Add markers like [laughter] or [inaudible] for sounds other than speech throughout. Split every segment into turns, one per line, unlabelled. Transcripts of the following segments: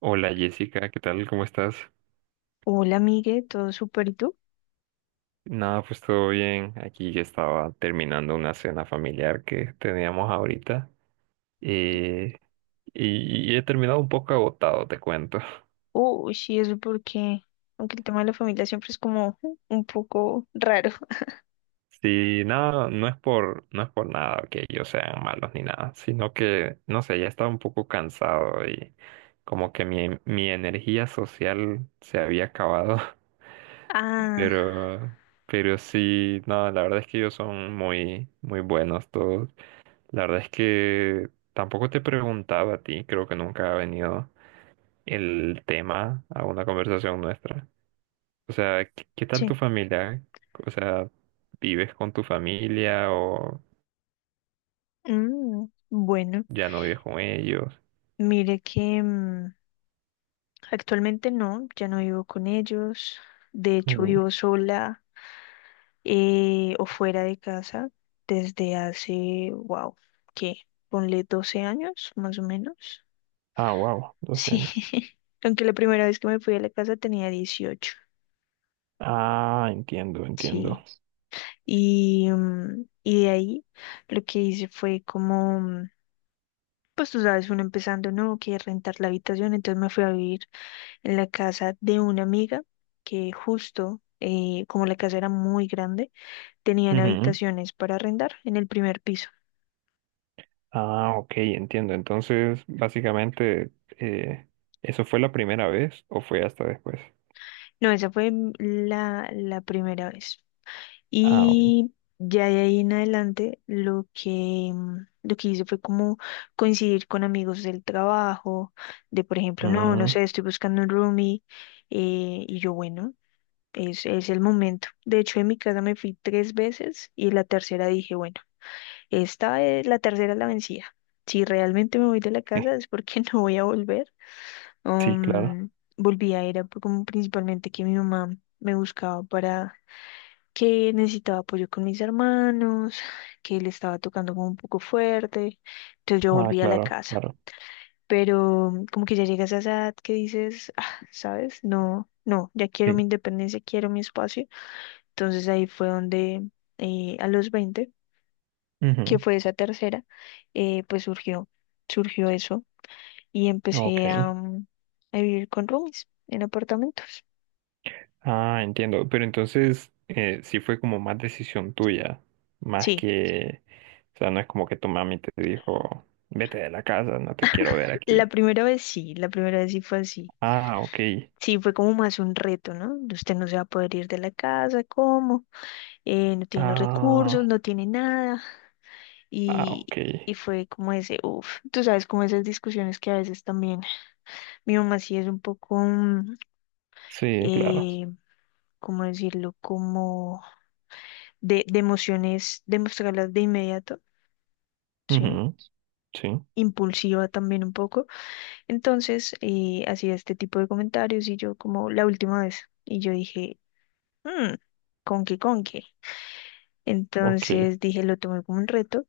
Hola Jessica, ¿qué tal? ¿Cómo estás?
Hola, amigue, todo súper, ¿y tú?
Nada, pues todo bien. Aquí ya estaba terminando una cena familiar que teníamos ahorita. eh, y he terminado un poco agotado, te cuento. [laughs]
Uy, sí, eso porque, aunque el tema de la familia siempre es como un poco raro. [laughs]
Sí, nada, no es por nada que ellos sean malos ni nada, sino que, no sé, ya estaba un poco cansado y como que mi energía social se había acabado. [laughs]
Ah,
Pero, pero sí, no, la verdad es que ellos son muy, muy buenos todos. La verdad es que tampoco te preguntaba a ti, creo que nunca ha venido el tema a una conversación nuestra. O sea, ¿qué tal
sí.
tu familia? O sea, ¿vives con tu familia o
Mm, bueno,
ya no vives con ellos?
mire que actualmente no, ya no vivo con ellos. De hecho,
Ujú.
vivo sola o fuera de casa desde hace, wow, ¿qué? Ponle 12 años, más o menos.
Ah, wow, 12
Sí,
años.
[laughs] aunque la primera vez que me fui a la casa tenía 18.
Ah, entiendo, entiendo.
Sí. Y de ahí lo que hice fue como, pues tú sabes, uno empezando, no, que rentar la habitación, entonces me fui a vivir en la casa de una amiga que justo, como la casa era muy grande, tenían
Ujú.
habitaciones para arrendar en el primer piso.
Ah, ok, entiendo. Entonces, básicamente, eh, ¿eso fue la primera vez o fue hasta después?
No, esa fue la primera vez.
Ah, ok.
Y ya de ahí en adelante lo que hice fue como coincidir con amigos del trabajo, de por ejemplo, no, no
Mm,
sé, estoy buscando un roomie, y yo, bueno, es el momento. De hecho, en mi casa me fui tres veces y la tercera dije, bueno, esta es la tercera, es la vencida. Si realmente me voy de la
sí,
casa, es porque [laughs] no voy a volver.
sí, claro.
Um, volví era como principalmente que mi mamá me buscaba para que necesitaba apoyo con mis hermanos, que le estaba tocando como un poco fuerte. Entonces yo
Ah,
volví a la
claro,
casa.
claro.
Pero como que ya llegas a esa edad que dices: "Ah, ¿sabes? No, no, ya quiero
Sí.
mi independencia, quiero mi espacio." Entonces ahí fue donde a los 20, que
Ujú.
fue esa tercera, pues surgió, surgió eso y
Ok.
empecé a vivir con roomies en apartamentos.
Ah, entiendo. Pero entonces, sí fue como más decisión tuya, más
Sí,
que, o sea, no es como que tu mami te dijo, vete de la casa, no te quiero ver
la
aquí.
primera vez sí, la primera vez sí fue así.
Ah, ok.
Sí, fue como más un reto, ¿no? Usted no se va a poder ir de la casa, ¿cómo? No tiene los
Ah,
recursos, no tiene nada.
ah,
Y,
ok.
y fue como ese, uff, tú sabes, como esas discusiones que a veces también mi mamá sí es un poco,
Sí, claro.
eh, ¿cómo decirlo? Como de emociones, de inmediato, ¿sí?
Ujú. Sí,
Impulsiva también un poco. Entonces, hacía este tipo de comentarios, y yo como la última vez, y yo dije: "Mm, ¿con qué?
ok.
Entonces dije, lo tomé como un reto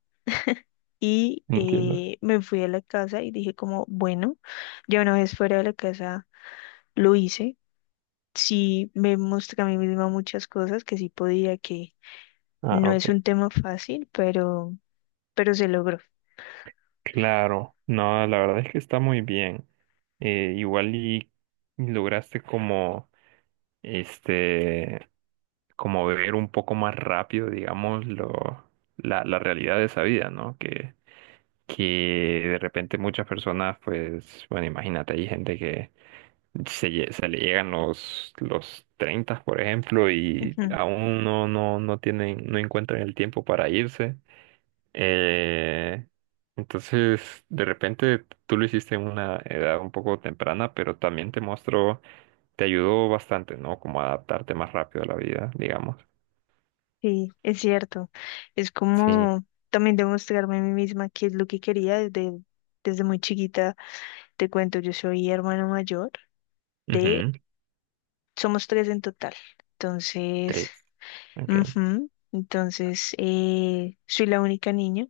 y
Entiendo.
me fui a la casa y dije como, bueno, ya una vez fuera de la casa lo hice. Sí me mostré a mí misma muchas cosas que sí podía, que
Ah,
no
ok.
es un tema fácil, pero se logró.
Claro. No, la verdad es que está muy bien. Igual y lograste como, este... como ver un poco más rápido, digamos, la realidad de esa vida, ¿no? Que de repente muchas personas, pues, bueno, imagínate, hay gente que se le llegan los 30, por ejemplo, y
Ujú,
aún no tienen, no encuentran el tiempo para irse. Eh, entonces, de repente tú lo hiciste en una edad un poco temprana, pero también te mostró, te ayudó bastante, ¿no? Como a adaptarte más rápido a la vida, digamos.
sí, es cierto. Es
Sí.
como también demostrarme a mí misma qué es lo que quería desde muy chiquita. Te cuento, yo soy hermano mayor de,
Ujú.
somos tres en total. Entonces.
Tres. Ok.
Ujú. Entonces, soy la única niña,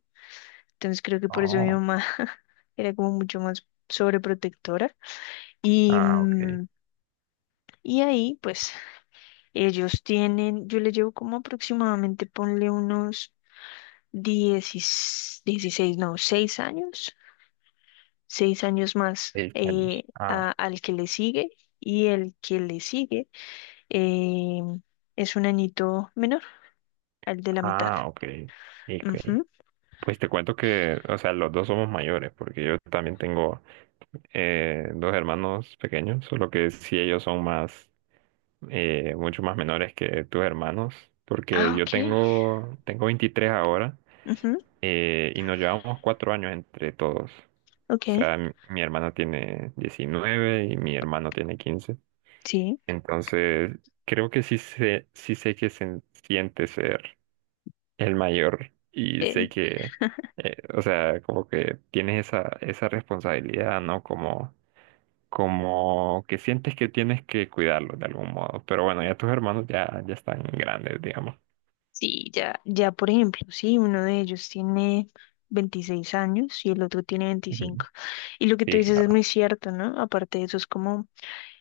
entonces creo que por eso mi
Oh,
mamá [laughs] era como mucho más sobreprotectora. Y,
ah, ok.
mm, y ahí, pues, ellos tienen, yo le llevo como aproximadamente, ponle unos 16, 16 no, 6 años, 6 años más
Seis años. Ah,
al que le sigue, y el que le sigue eh, es un añito menor, al de la mitad.
ah, ok. Ok.
Ujú.
Pues te cuento que, o sea, los dos somos mayores, porque yo también tengo dos hermanos pequeños, solo que sí ellos son más, mucho más menores que tus hermanos, porque
Ah, ok.
yo tengo, tengo 23 ahora
Ujú,
y nos llevamos 4 años entre todos. O
ok.
sea, mi hermana tiene 19 y mi hermano tiene 15.
Sí,
Entonces, creo que sí sé que se siente ser el mayor y
eh,
sé que, o sea, como que tienes esa, esa responsabilidad, ¿no? Como, como que sientes que tienes que cuidarlo de algún modo. Pero bueno, ya tus hermanos ya, ya están grandes, digamos.
sí, ya, ya por ejemplo, sí, uno de ellos tiene 26 años y el otro tiene
Ujú.
25. Y lo que tú
Sí,
dices es
claro.
muy cierto, ¿no? Aparte de eso es como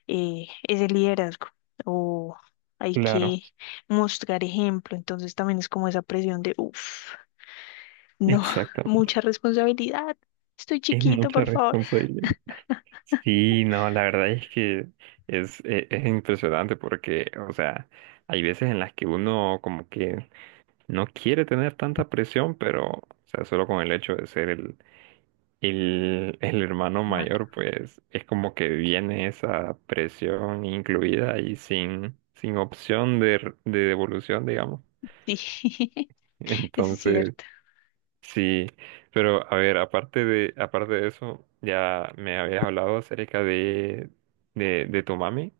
ese liderazgo o hay
Claro,
que mostrar ejemplo, entonces también es como esa presión de, uff, no, [laughs] mucha
exactamente.
responsabilidad, estoy
Es
chiquito,
mucha
por favor.
responsabilidad. Sí, no, la verdad es que es impresionante porque, o sea, hay veces en las que uno como que no quiere tener tanta presión, pero, o sea, solo con el hecho de ser el, [laughs] el hermano
Mano,
mayor, pues es como que viene esa presión incluida y sin opción de, r- de devolución, digamos.
sí, [laughs]
[laughs]
eso es
Entonces,
cierto.
sí, pero a ver, aparte de eso, ya me habías hablado acerca de, de tu mami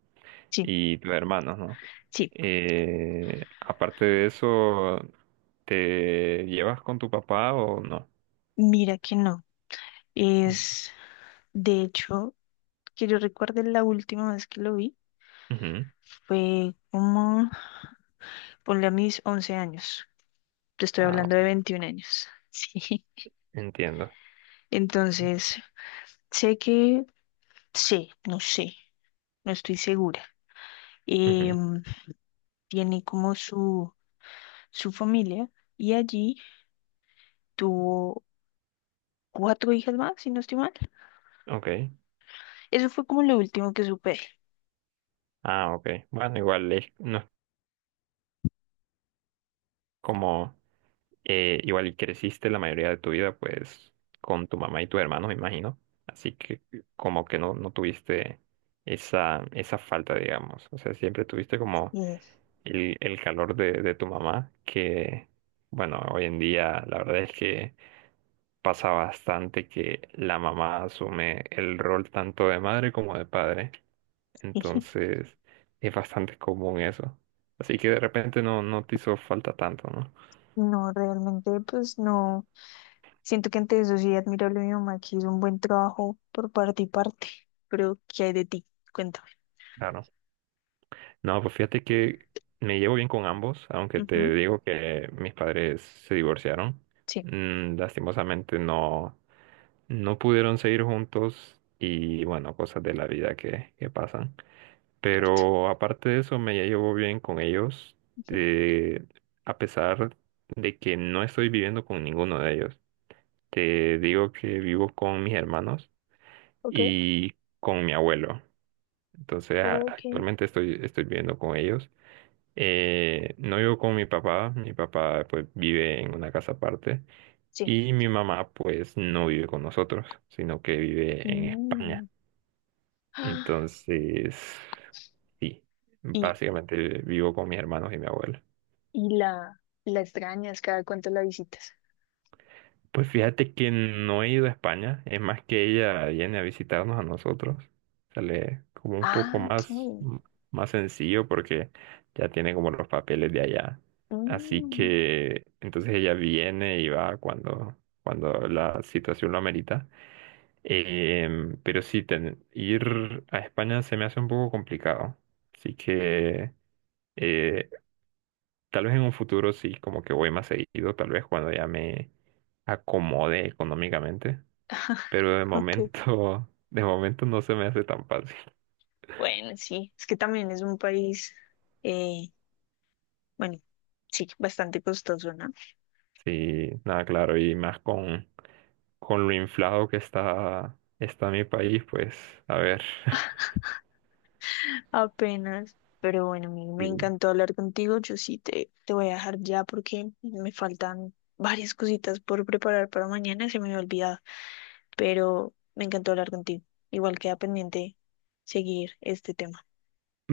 Sí,
y tus hermanos, ¿no?
sí,
Aparte de eso, ¿te llevas con tu papá o no?
mira que no,
Mm.
es, de hecho. Que yo recuerde, la última vez que lo vi
Ujú.
fue como, ponle, a mis 11 años. Te estoy
Ah,
hablando de
ok,
21 años. [laughs] Sí.
entiendo.
Entonces, sé que, no sé, no estoy segura.
Ujú.
Em, tiene como su familia, y allí tuvo cuatro hijas más, si no estoy mal.
Ok.
Eso fue como lo último que supe.
Ah, ok. Bueno, igual no es como, igual y creciste la mayoría de tu vida, pues, con tu mamá y tu hermano, me imagino. Así que como que no, no tuviste esa, esa falta, digamos. O sea, siempre tuviste como
Y-
el calor de tu mamá, que bueno, hoy en día la verdad es que pasa bastante que la mamá asume el rol tanto de madre como de padre,
[laughs]
entonces es bastante común eso. Así que de repente no, no te hizo falta tanto, ¿no?
No, realmente, pues no. Siento que ante eso sí, admirable mi mamá que hizo un buen trabajo por parte y parte, pero ¿qué hay de ti? Cuéntame.
Claro. No, pues fíjate que me llevo bien con ambos, aunque
Ujú,
te digo que mis padres se divorciaron.
sí,
Mm, lastimosamente no. No pudieron seguir juntos y bueno, cosas de la vida que pasan.
cierto.
Pero aparte de eso, me llevo bien con ellos,
Ujú,
eh, a pesar de que no estoy viviendo con ninguno de ellos. Te digo que vivo con mis hermanos
ok,
y con mi abuelo. Entonces, a-
ok,
actualmente estoy, estoy viviendo con ellos. No vivo con mi papá pues vive en una casa aparte.
sí.
Y mi mamá, pues, no vive con nosotros, sino que vive en España.
Mm. [gasps] Ah,
Entonces, sí,
Y,
básicamente vivo con mis hermanos y mi abuela.
y la extrañas? ¿Cada cuánto la visitas?
Pues fíjate que no he ido a España, es más que ella viene a visitarnos a nosotros. Sale como un poco
Ah,
más,
ok.
más sencillo porque ya tiene como los papeles de allá. Así
Mm,
que entonces ella viene y va cuando, cuando la situación lo amerita. Em, pero sí, ten- ir a España se me hace un poco complicado. Así que eh, tal vez en un futuro sí, como que voy más seguido, tal vez cuando ya me acomode económicamente,
[laughs]
pero de
ok.
momento, [laughs] de momento no se me hace tan fácil.
Bueno, sí, es que también es un país, eh, bueno, sí, bastante costoso, ¿no?
Sí, nada, claro, y más con lo inflado que está, está mi país, pues a ver. [laughs]
Apenas. Pero bueno, me
Sí.
encantó hablar contigo. Yo sí te voy a dejar ya porque me faltan varias cositas por preparar para mañana. Se me había olvidado. Pero me encantó hablar contigo. Igual queda pendiente seguir este tema.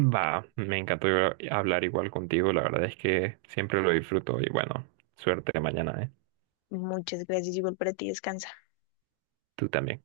Va, me encantó hablar igual contigo, la verdad es que siempre lo disfruto y bueno, suerte mañana, ¿eh?
Muchas gracias. Igual para ti. Descansa.
Tú también.